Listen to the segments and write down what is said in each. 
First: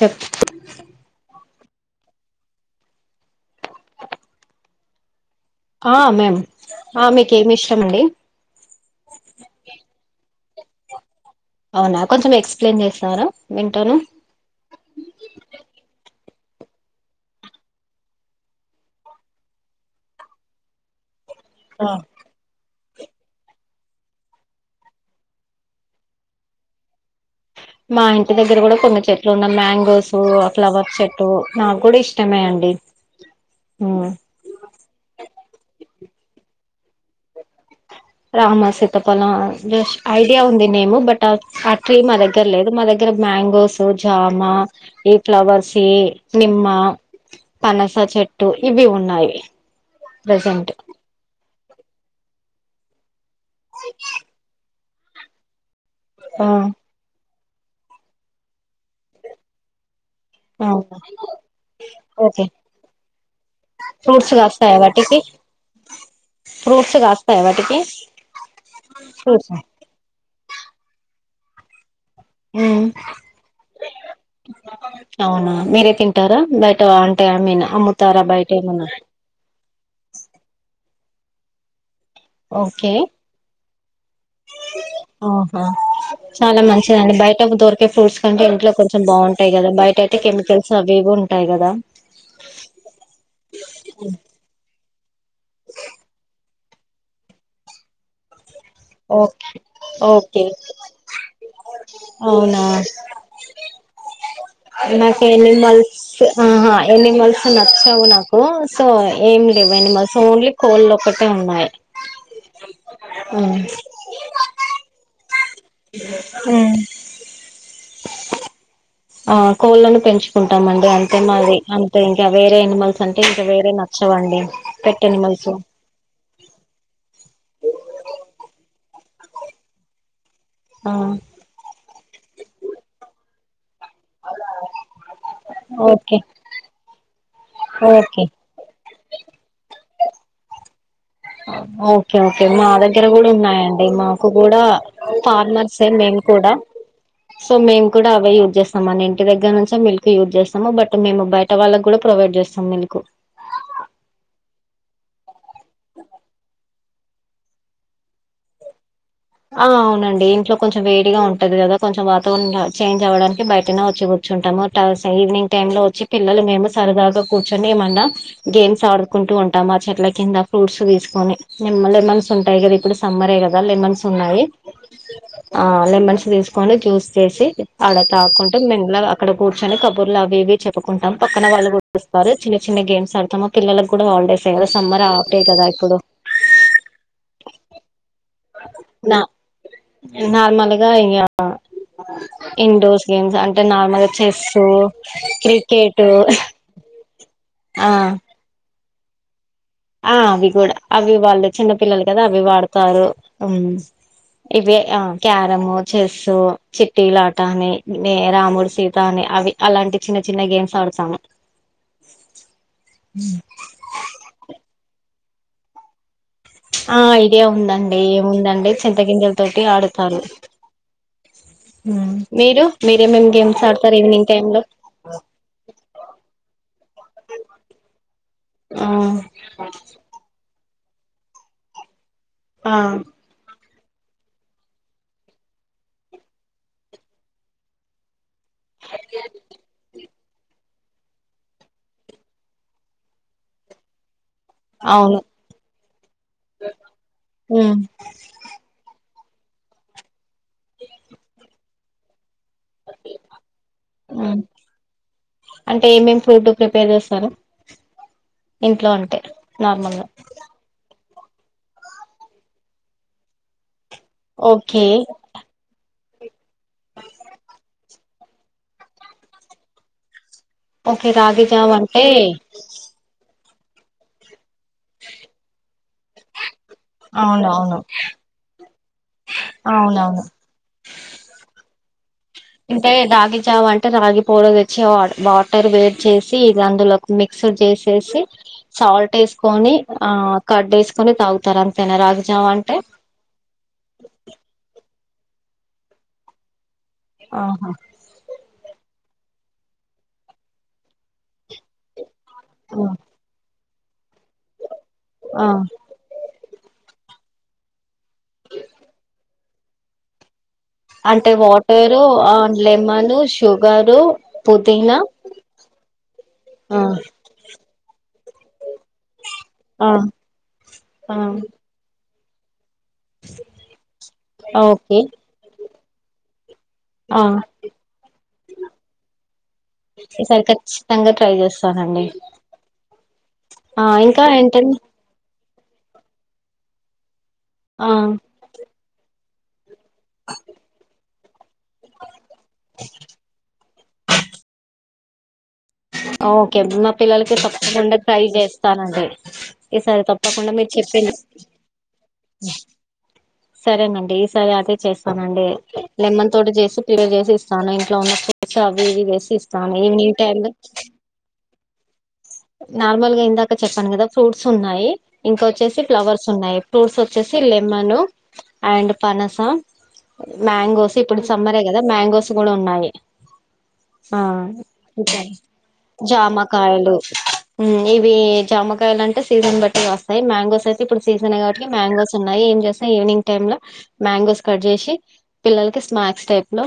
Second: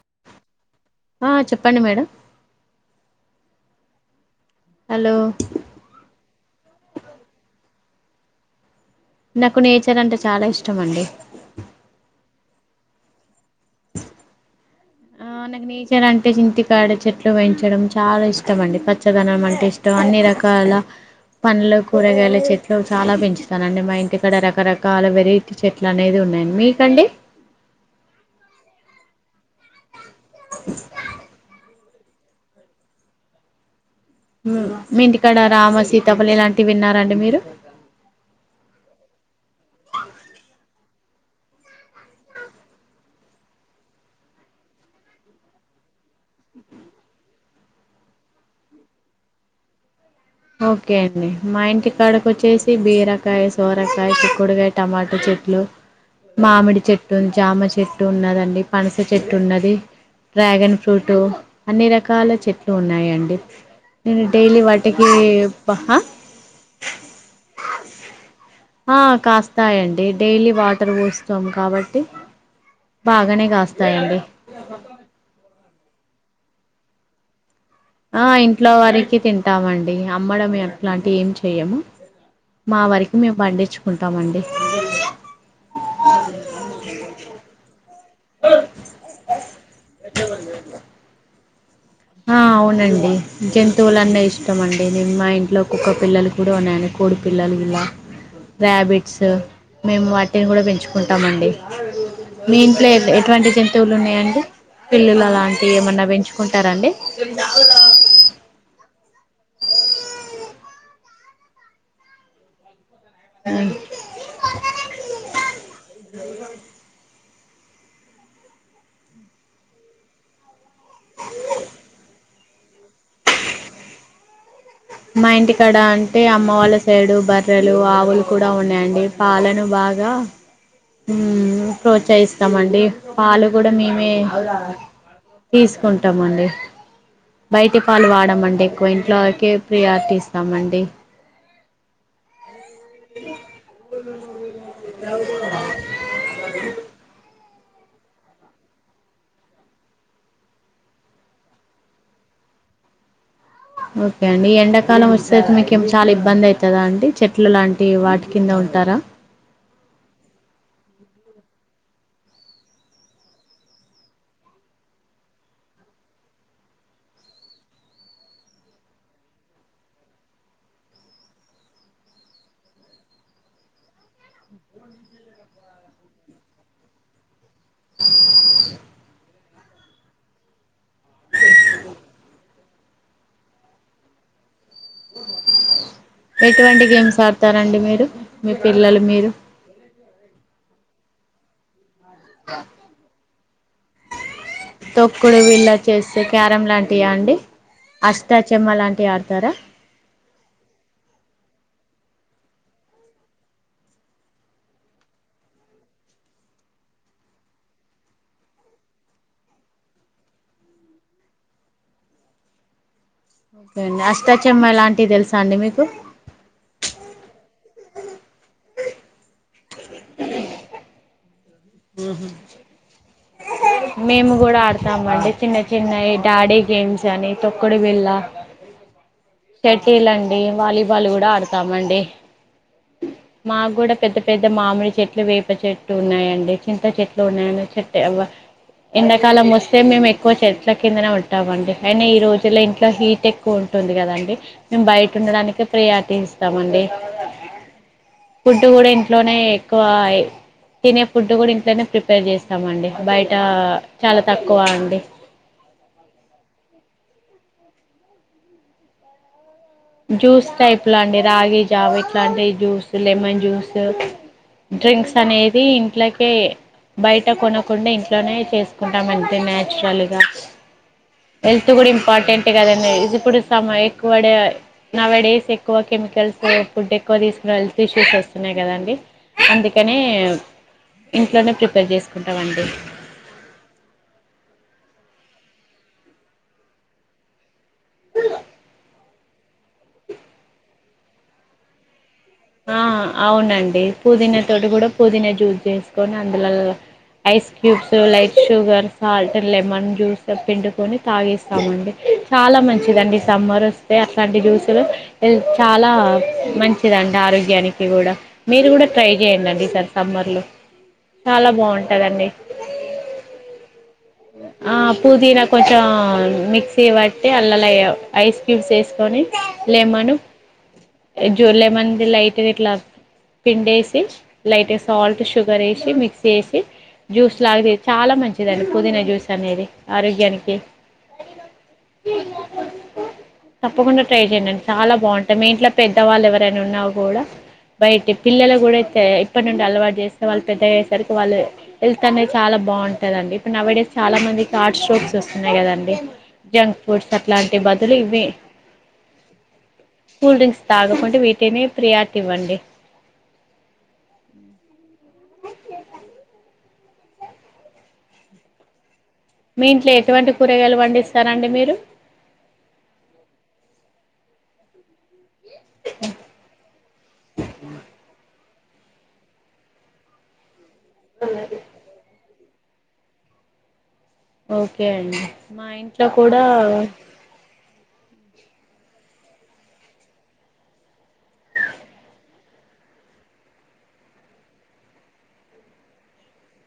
చెప్పు ఆ చెప్పండి మేడం హలో ఆ మేమ్ ఆ మీకేమి ఇష్టం అండి నాకు నేచర్ అంటే చాలా ఇష్టం అండి అవునా కొంచెం ఎక్స్ప్లెయిన్ చేస్తారా వింటాను ఆ నాకు నచర్ అంట ట్టే ఇంటి కాడ చెట్లు పెంచడం చాలా ఇష్టం అండి పచ్చదనం అంటే ఇష్టం అన్ని రకాల పండ్ల కూరగాయల చె ట్ చాలా పెంచుతానండి మా ఇంటి ఇక్కడ రకరకాల వెరైటీ చెట్లు అనేది ఉన్నాయండి మీకండి మా ఇంటి దగ్గర కూడా కొన్ని చెట్ ఇట్న్న మ్యాంగోస్ ఫ్లవర్ చెట్టు కూడా ఇష్టమే అండి హు మీ ఇంటికాడ రామ సీతాపలి ఇలాంటివి విన్నారండి మీరు రామ శీతఫొలం జస్ ఐడియా ఉంది నేము బట్ ఆ ట్రీ మా దగ్గర లేదు మా దగ్గర మ్యాంగోస్ జామా ఈ ఫ్లవర్స్ ఏ నిమ్మ పనసా చెట్టు ఇవి ఉన్నాయి ప్రజెంట్ ఓకే అండి మా ఇంటి కడకొచ్చేసి బేరక క్కయ సోరకాయ చిక్కుడుకాయ టమాటా చెట్లు ఆ మామిడి చెట్టు జామ చెట్టు ఉన్నదండి పనస చెట్టు ఉన్నది డ్రాగన్ అవునా, ఫ్రూట్ అన్ని రకాల ఓకే చెట్లు ఉన్నాయండి నేను ఫ్రూట్స్ డైలీ కాస్తాయా వాటి ఏ వాటికి ప ఫ్రూట్స్ కాస్తాయా వాటికి ఆ ఫ్రూట్స్ కాస్తాయండి డైలీ వాటర్ పోస్తాం కాబట్టి ట్టి ఉమ్ బాగానే కాస్తాయండి అవునా మీరే తింటారా బయట అంటే అమ్మిన ఆ ఇంట్లో వారికి తింటామండి అమ్మడం ఇలాంటివి ఏమి చెయ్యము మా ఓకే వరకి మేము పండించుకుంటామండి. అ హా చాలా మంచిదండి బయట దొర్ ఫ్రూట్స్ కంటే ఇట్లో కొంచెం బాగుం కదా బయట అయితే కెమికల్స్ అవి ఉంటాయి కదా ఆ అవునండి జంతువులన్న ఇష్టం అండి నిమ్ మా ఇంట్లో కుక్క పిల్లలు కూడా టు ఉన్న కోడి పిల్లలు ఇలా రర్యాబిట్స్ ఓకే మేము ఓకే వాటిని కూడా పెంచుకుంటాము అండి మీ అవునా ఇంట్లో ఎటువంటి జంతువులు ఉన్నాయండి పిల్లులు అలాంటియి ఏమన్నా పెంచుకుంటార అండి మల్స్ నచ్చావు నాకు సో సో ఏం లేవు ఎనిమల్స్ ఓన్లీ కోళ్ళు ఒకటే ఉన్నాయి అ హు ఆ కోళ్ళలను పెంచుకుంటామండి అంతే మాది అంతే ఇంకా వేరే ఏనిమల్స్ అంటే ఇంకా వేరే నచ్చవండి పెట్ మా ఎనిమల్స్ ఇంటికాడ అన్ టే అమ్మ వాళ్ళ సైడు బర్రెలు ఆవులు కూడా ఉన్నాయండి పాలను బాగా ఆ ఉమ్ ప్రోత్సహిస్తామండి పాలు కూడా మేమే ఓకే తీసుకుంటామండి బయటి పాలు ఓకే వాడమండి క్వే ఇంట్లోకే ప్రియార్టీ ఇస్తామండి ఓకే [unintelligible] టే మా దగ్గర కూడా ఉన్నాయండి మాకు కూడా ఫార్మర్సే మేము కూడా సో మేము కూడా అవే యూజ్ చేస్తాం మన ఇంటి దగ్గర నుంచే మిల్క్ యూజ్ చేస్తాము బట్ మేము బయట వాళ్ళకి కూడా ప్రొవైడ్ చేస్తాం మిల్క్ ఓకే అండి ఎండాకాలం వస్ తోటి మీకేం చాలా ఇబ్బందై కదా అండి చెట్లు లాంటి వాటి కింద ఉంటారా ఔ అవునండి ఇంట్లో కొంచెం వేడిగా ఉంటది కదా కొంచెం వాతావరణం చేంజ్ అవ్వడానికి బయటనే వచ్చి కూర్చుంటాము టస్ ఈవినింగ్ టైమ్ లో వచ్చి పిల్లలు మేము సరదాగా కూర్చొని ఏమన్నా గేమ్స్ ఆడుకుంటూ ఉంటాము ఆ చెట్ల కింద ఫ్రూట్స్ తీసుకొని లెమన్స్ ఉంటాయి కదా ఇప్పుడు సమ్మరే కదా లెమన్స్ ఉన్నాయి ఆ లెమన్స్ తీసుకొని జ్యూస్ చేసి అడ తాగ్ కుంటా మెల్లగా అక్కడ కూర్చొని కబుర్లు అవి ఇవి చెప్పుకుంటాం పక్కన వాళ్ళు కూడా వస్తారు చిన్న చిన్న గేమ్స్ ఆడతాము పిల్లలకు కూడా హాలిడేస్ కద సమ్మర్ ఆఫ్ డే కదా ఇప్పుడు ఎటువంటి గేమ్స్ ఆడతారండి మీరు మీరు పిల్లలు మీరు నార్మలుగా ఇయ ఇండోర్స్ గేమ్స్ అంటే నార్మల్గా చెస్సు తొక్కుడు బిళ్ళ క్రికెట్ చెస్ క్యారం లాంటియా ఆ టే ఆడతారా ఆ అవి కూడా అవి వాళ్ళు చిన్న పిల్లలు కదా అవి వాడతారు ఉమ్ ఇవే ఆ క్యారము చెస్సు చిట్టి లాట అని రాముడు సీత అని అవి అలాంటి చిన్న చిన్న గేమ్స్ ఆడతాము ఓకే అండి అష్టాచమ్మ లాన్ తెలుసా అండి మీకు ఆ ఐడియా ఉందండి ఏముందండి చింత గింజల తోటి ఆడుతారు ఉమ్ మీరు మీరేమేమి గేమ్ మేము కూడా ఆడతామండి చిన్న చిన్నవి డాడీ గేమ్స్ అని తొక్కుడు బిళ్ళ ఆ పెట్టిల్లండి వాలీబాల్ కూడా ఆడతామండి ఆ మాకు కూడా పెద్ద పెద్ద మామిడి చెట్లు వేప చెట్టు ఉన్నాయండి చింత చెట్లు ఉన్నాయన్న చెట్టే అవ్వ ఎండకాలం వస్తే మేము ఎ క్కువ చెట్ల కిందనే ఉంటామండి అయినా ఈ రోజుల్లో ఇంట్లో హీట్ ఎక్కువ ఉంటుంది కదండి మేము అవును బయట ఉండడానికే ప్రయారిటీ ఇస్తామండి ఉమ్ ఫుడ్డు కూడ ఇన్ ట్లోనే ఎక్కువ తినే ఫుడ్ కూడా ఇంట్లోనే ప్రిపేర్ చేస్ అవును అండి బయట చాలా ఉమ్ తక్కువ అండి సరే ఇంట్లో అంటే నార్మల్గా జూస్ టైప్ లా అండి రాగి జావ ఇట్లాంటి juice lemon juice okay drinks అనేది ఇంట్లో కే బయట కొనకుండా ఇంట్లోనే చేసుకుంటాం అంటే నేచురల్ గా ఓకే రాగి హెల్త్ జావ కూడా అంటే ఇంపార్టెంట్ కదండి ఇది కూడా సామాయిక వాడ నావెడే సేక్ క్కువ కెమికల్స్ ఫుడ్ ఎక్కువ తీసుకున్న అవునవును హెల్త్ ఇష్యూస్ వస్తున్నాయి కదండి అందుకనే అవునవును ఇంట్లోనే ప్రిపేర్ చేస్త ఇంటే రాగి జావా అంటే రాగి పోడి తెచ్చు వచ్చేవాడు వాటర్ వేడి చేసి ఇది అందులో మిక్స్ చేసి చేసి సాల్ట్ కేసుకొని ఆ కడ్ వేసుకొని తాగుతారు అంతేనా రాగి జావ అంటే ఆ అవునండి పుదీనా తోటి కూడా పుదీనా జ్యూస్ చేసుకొని అందులో ఐస్ ఆహా cubes light sugar salt lemon juice పిండుకని తాగేస్తామండి చాలా ఆ మంచిదండి సమ్మర్ కేయన్ష్ వంటి జ్యూసులు ఆ చాలా మంచిదండి ఆరోగ్యానికి కూడా మీరు కూడా ట్రై చేయండి అండి ఈ సారి సమ్మర్ లో అంటే వాటరు లెమన్ షుగరు ఆ పుదీనా కొంచెం ఆ మిక్సీ బట్టి అల్లలయే ఆఐస్ క్యూబ్స్ తీసుకని ఆ లేమ్మను ఆ జో లేమన్ అది లైట్ ఇట్లా పిండి వేసి లైట్ ఓకే సాల్ట్ షుగర్ ఏసి మిక్స్ వేసి ఆ జ్యూస్ లాగా ది చాలా మంచిదండి పుదీనా జ్యూస్ అనేది ఈసారి ఆరోగ్యానికి ఖచ్చితంగా ట్రై చేస్తానండి ఆ తప్పకుండా ట్రై ఇంకా చేయండి అండి ఏంటండి చాలా బాగుంటాయి మీ ఇంట్లో పెద్దవాళ్ళు ఎవరైనా ఉన్నా గూడ ఆ బయట పిల్లల గూడ [unintelligible] ఇప్పటి నుండి అలవాటు చేస్తే వాళ్ళు పెద్దయ్యేసరికి వాళ్ళు హెల్త్ అనేది చాలా బావుంటదండి ఇప్పుడు నవిడే చాలా మందికి హార్ట్ స్ట్రోక్స్ వస్తు ఓకే మా పిల్లలకి అట్లాంటి బదులు తప్పకుండా ట్రై ఇవి చేస్తానండి ఈసారి తప్పకుండా మీ తాగకుండి వీటినే ప్రియాకి ఇవ్వండి సరేనండి ఈసారి అదే చేస్త అవు నండి లెమన్ తోటి చేసి ప్రిపేర్ చేసి ఇస్తాను ఇంట్లో ఉన్న ఫ్రూట్స్ అవి ఇవి వేసి మీ ఇస్తాను ఇంట్లో ఈవినింగ్ ఎటువంటి టైమ్ లో కూరగాయలు పండిస్తారండి మీరు నార్మల్ గా ఇందాక చెప్పాను కదా ఫ్రూట్స్ ఉన్నాయి ఇంకొచ్చేసి ఫ్లవర్స్ ఉన్నాయి ఫ్రూట్స్ వచ్చేసి లెమన్ అండ్ పనస మ్యాంగోస్ ఇప్పుడు సమ్మరే కదా మ్యాంగోస్ గూడా ఉన్నాయి ఆ ఓకే అండి ఇంకా మా ఇంట్లో కూడా ఇవీ జామకాయలు అంటే సీజన్ బట్టి వస్తాయి మ్యాంగోస్ అయితే ఇప్పుడు సీజన్ కాబట్టి మ్యాంగోస్ ఉన్నాయి ఏం చేసినా ఆ... ఈవినింగ్ టైమ్ లో మ్యాంగోస్ కట్ చేసి పిల్లలకి స్నాక్స్ టైప్ లో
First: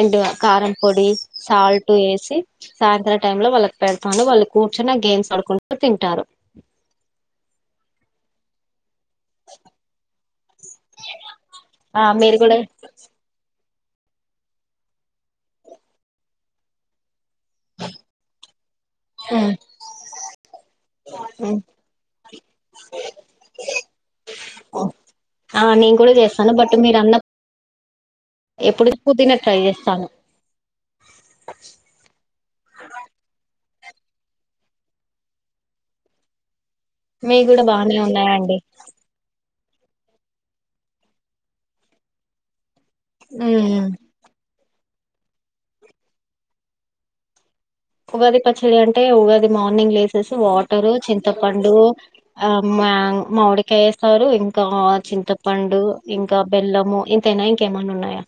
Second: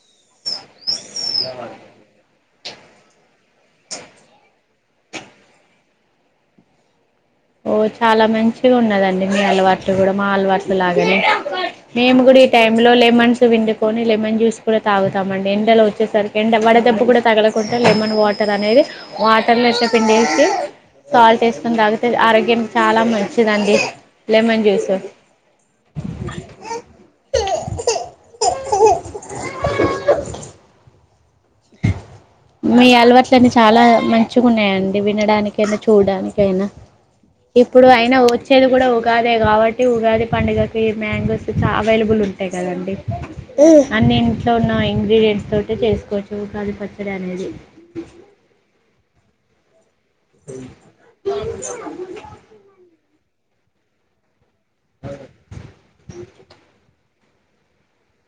ఎంటొ కారంపొడి సాల్ట్ వేసి సాయంత్రా టైంలో వాళ్ళకి పెడతాను వాళ్ళు కూర్చుని గేమ్స్ ఆడుకుంటు తింటారు ఓ చాలా మంచిగ ఉన్నదండి మి అలవాట్లు కూడా మా అలవాట్లు లాగానె ఆ మీరు కూడా పోని లెమన్ జ్యూస్ కూడా తాగుతామండి ఎండలో వచ్చేసరికి ఎండ వడ దెబ్బ కూడా తగలకుంట లెమన్ వాటర్ అనేది ఉమ్ వాటర్ లో ఇట్ట పిండేసి సాల్ట్ ఉమ్ ఏసుకొని తాగి ఆరోగ్యం కి చాలా మంచిదండి లెమన్ జ్యూస్ ఆ నేను కూడా చేస్తాను బట్ మీరు అన్న ఎప్పుడు పూర్తిన ట్రై చేస్తాను మీ అలవాట్లన్నీ చాలా మంచిగా ఉన్నాయండి వినడానికైనా చూడడానికైనా మీ కూడా ఇప్పుడు బాగానే అయినా ఉన్నాయండి వచ్చేది కూడా ఉగాదే కాబట్టి ఈ ఉగాది పండుగకి మ్యాంగోస్ చా అవైలబుల్ ఉంటాయి కదండి ఉమ్ అన్నీ ఇంట్లో ఉన్నా ఇం ఇంగ్రీడియంట్స్ తోటి చేసుకోచ్చు ఉగాది పచ్చ ఇనేది [unintelligible] టే ఉగాది మార్నింగ్ లేసి సి వాటరు చింతపండు ఆ మ్యాంగ్ మామిడికయేస్తారు ఇం కా చింతపండు ఇంకా బెల్లము తేన ఇంకెమనున్నాయ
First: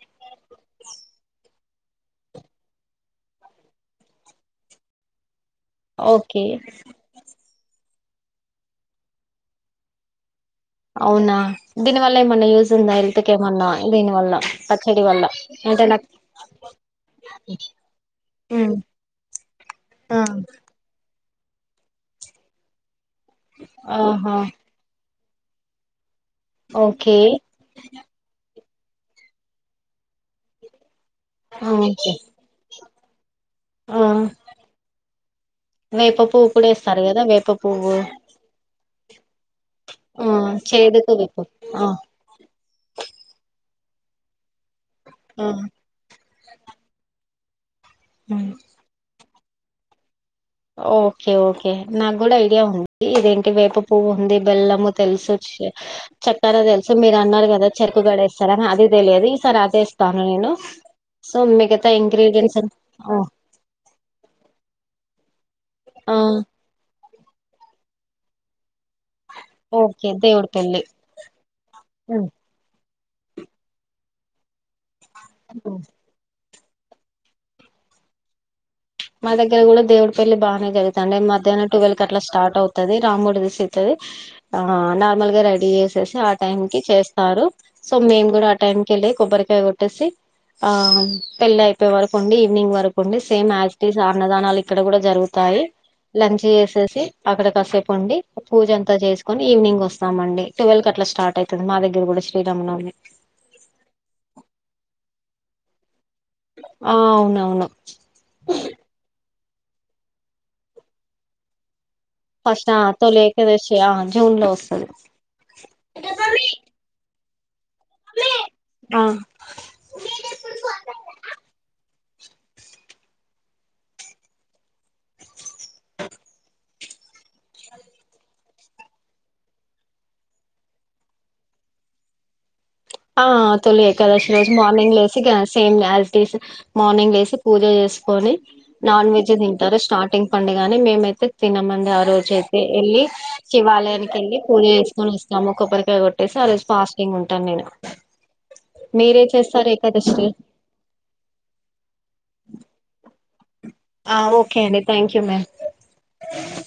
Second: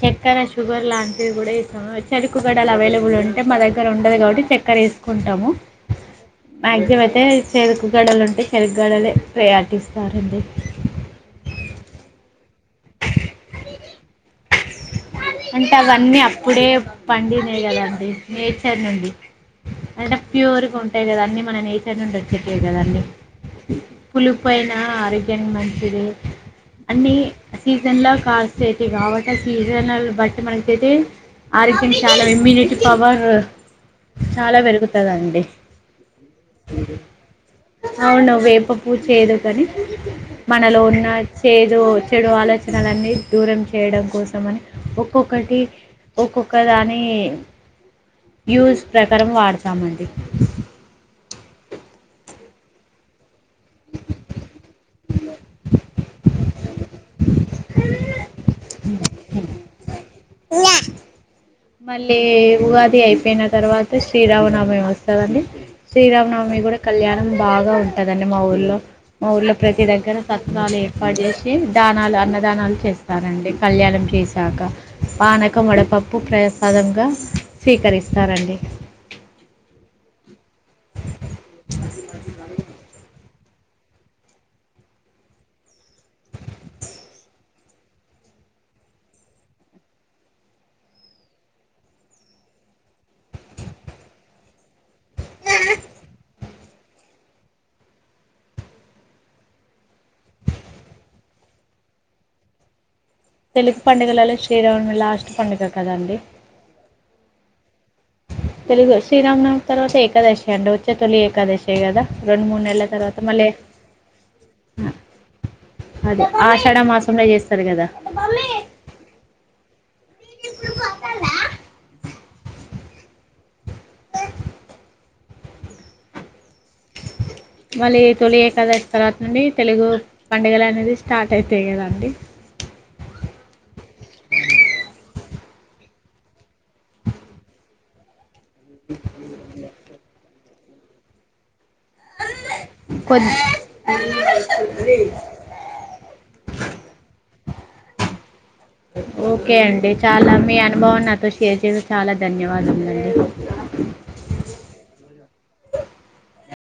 చక్కెర షుగర్ లాంటివి కూడా ఇస్తాము చెరుకుగడలు అవైలబుల్ ఉంటే మా దగ్గర ఉండదు కాబట్టి చక్కెర వేసుకుంటాము ఓకే మాక్సిమతే చేేదుకు గడలు ఉంటే చెరుకుగడలే ప్రయార్టీస్తారండి అవునా దీని వల్ల ఏమన్నా యూస్ ఉందా హెల్త్ కెమన్నా దీని వల్ల పచ్చడి వల్ల అంటే నాకు అవన్నీ అప్పుడే పండినేయి కదా అండి ఉమ్, నేచర్ నుండి అంటే ఆ ప్యూర్గా ఉంటాయి కదా అన్ని మన నేచర్ నుండి వచ్చేటియి కదండి పులి ఆహా పైన అరగ్ కన్ మంచిదె అన్ని ఓకే సీజన్ లో కాస్ చేతి గాబట్టే సీజనల్ వట్టి మనచేతి ఆ ఆరోగ్యం ఓకే చాలా ఇమ్యూనిటీ పవర్ ఆ చాలా పెరుగుతదండి వేప పువ్వు కూడా వేస్తారు కదా వేప పువ్వు అవును వేపు పూ చేేయుడు కానీ ఆ మనలో ఉన్న చేదుకు వేప చేదు ఆ చెడు ఆలోచనలన్నీ దూరం చేయడం కోసమని ఆ కొకటి ఒక్కొక్క దాని యూస్ ప్ర తరం వాడతామండి ఓ ఓకే ఓకే నాకు కూడా ఐడియా ఉంది ఇదేంటి వేప పువ్వు ఉంది బెల్లము తెలుసోచ్చే చక్కరా తెలుసు మీరు అన్నారు కదా చెరుకు గడే సరేన అదె తెలియది ఈ సార్ అదే తను నేను మళ్ళీ ఇంగ్రీడియంట్స్ ఉగాది అయిపోయిన తర్వాత శ్రీరామనవమి వస్తదా అండి శ్రీరామ్నవమి కూడా కళ్యా మనం బాగా ఉంటదండి మా ఊర్లో మా ఊర్లో ప్రతి ఓకే దగ్గర దేవుడి సత్రాలు పెళ్లి ఏర్పాటు చేసి దానాలు అన్నదానాలు చేస్ తనండి కళ్యాణం చేశాక పానకం వడపప్పు ప్రైస్ సదంగా స్వీకరిస్తారండి మా దగ్గర కూడా దేవుడి పెళ్లి బానే జరుగుతుండి మధ్యాహ్నం ట్వెల్ క అట్లా స్టార్ట్ అవుతది రాముడి ది సీతాది ఆ నార్మల్గా రెడీ చేసి ఆ టైం కి చేస్తారు సో మేం కూడా ఆ టైం కి ఏళ్ళి కొబ్బరికాయ కొట్టేసి ఆ పెళ్ళి అయిపోయే వరకు ఉండి ఈవినింగ్ వరకుండి సేమ్ యాజ్ అన్నదానాలు ఇక్కడ కూడా జరుగుతాయి లంచ్ చేసేసి అక్కడ కసేపు ఉండి పూజ అంతా చేసుకొని ఈవినింగ్ వస్తామండి ట్వెల్వ్ అట్లా స్టార్ట్ అవుతుంది మా దగ్గర కూడా శ్రీరామనవని తెలుగు పండుగలలో శ్రీరాని లాస్ట్ పండుగ కదండి ఆ అవునవును తెలుగు శ్రీరామ్ నవమి తరవాతే ఏకాదశి అండి ఓచ్చే తొలి ఏకాదశీ ఏ కదా రెండు మూడు ఫస్ట్ ఆ నెలల తొలి తర్వాత మళ్ళీ ఏకాదశి ఆ జూన్ లో వస్తది అదే ఆషాఢ మాసంలో చేస్తా ఓస్తర్ కదా మమ్మీ ఆ మళ్ళీ తొలి ఏకదశి తర్వాత నుండి తెలుగు పండుగలు అనేది స్టార్ట్ అయితయి కదండి ఆ తొలి ఏకాదశి రోజు మార్నింగ్ లేసి గా same as it is morning లెసి పూజ చేసుకొని నాన్ వెజ్ తింటారు స్టార్టింగ్ పండగని మిమైతే తినం ఆ రోజ అయితే వెళ్ళి కొద్ శివాలయానికి వెళ్ళి పూజ చేసుకొని వస్తాము కొబ్బరికాయ కొట్టేసి ఆ రోజు ఫాస్టింగ్ ఉంటాను నేను మీరే ఓకే చేస్తారు అండి ఏకాదశి చాలా మీ అనుభవం నాతో షేర్ చేసి చాలా ధన్యవాదండి ఆ అ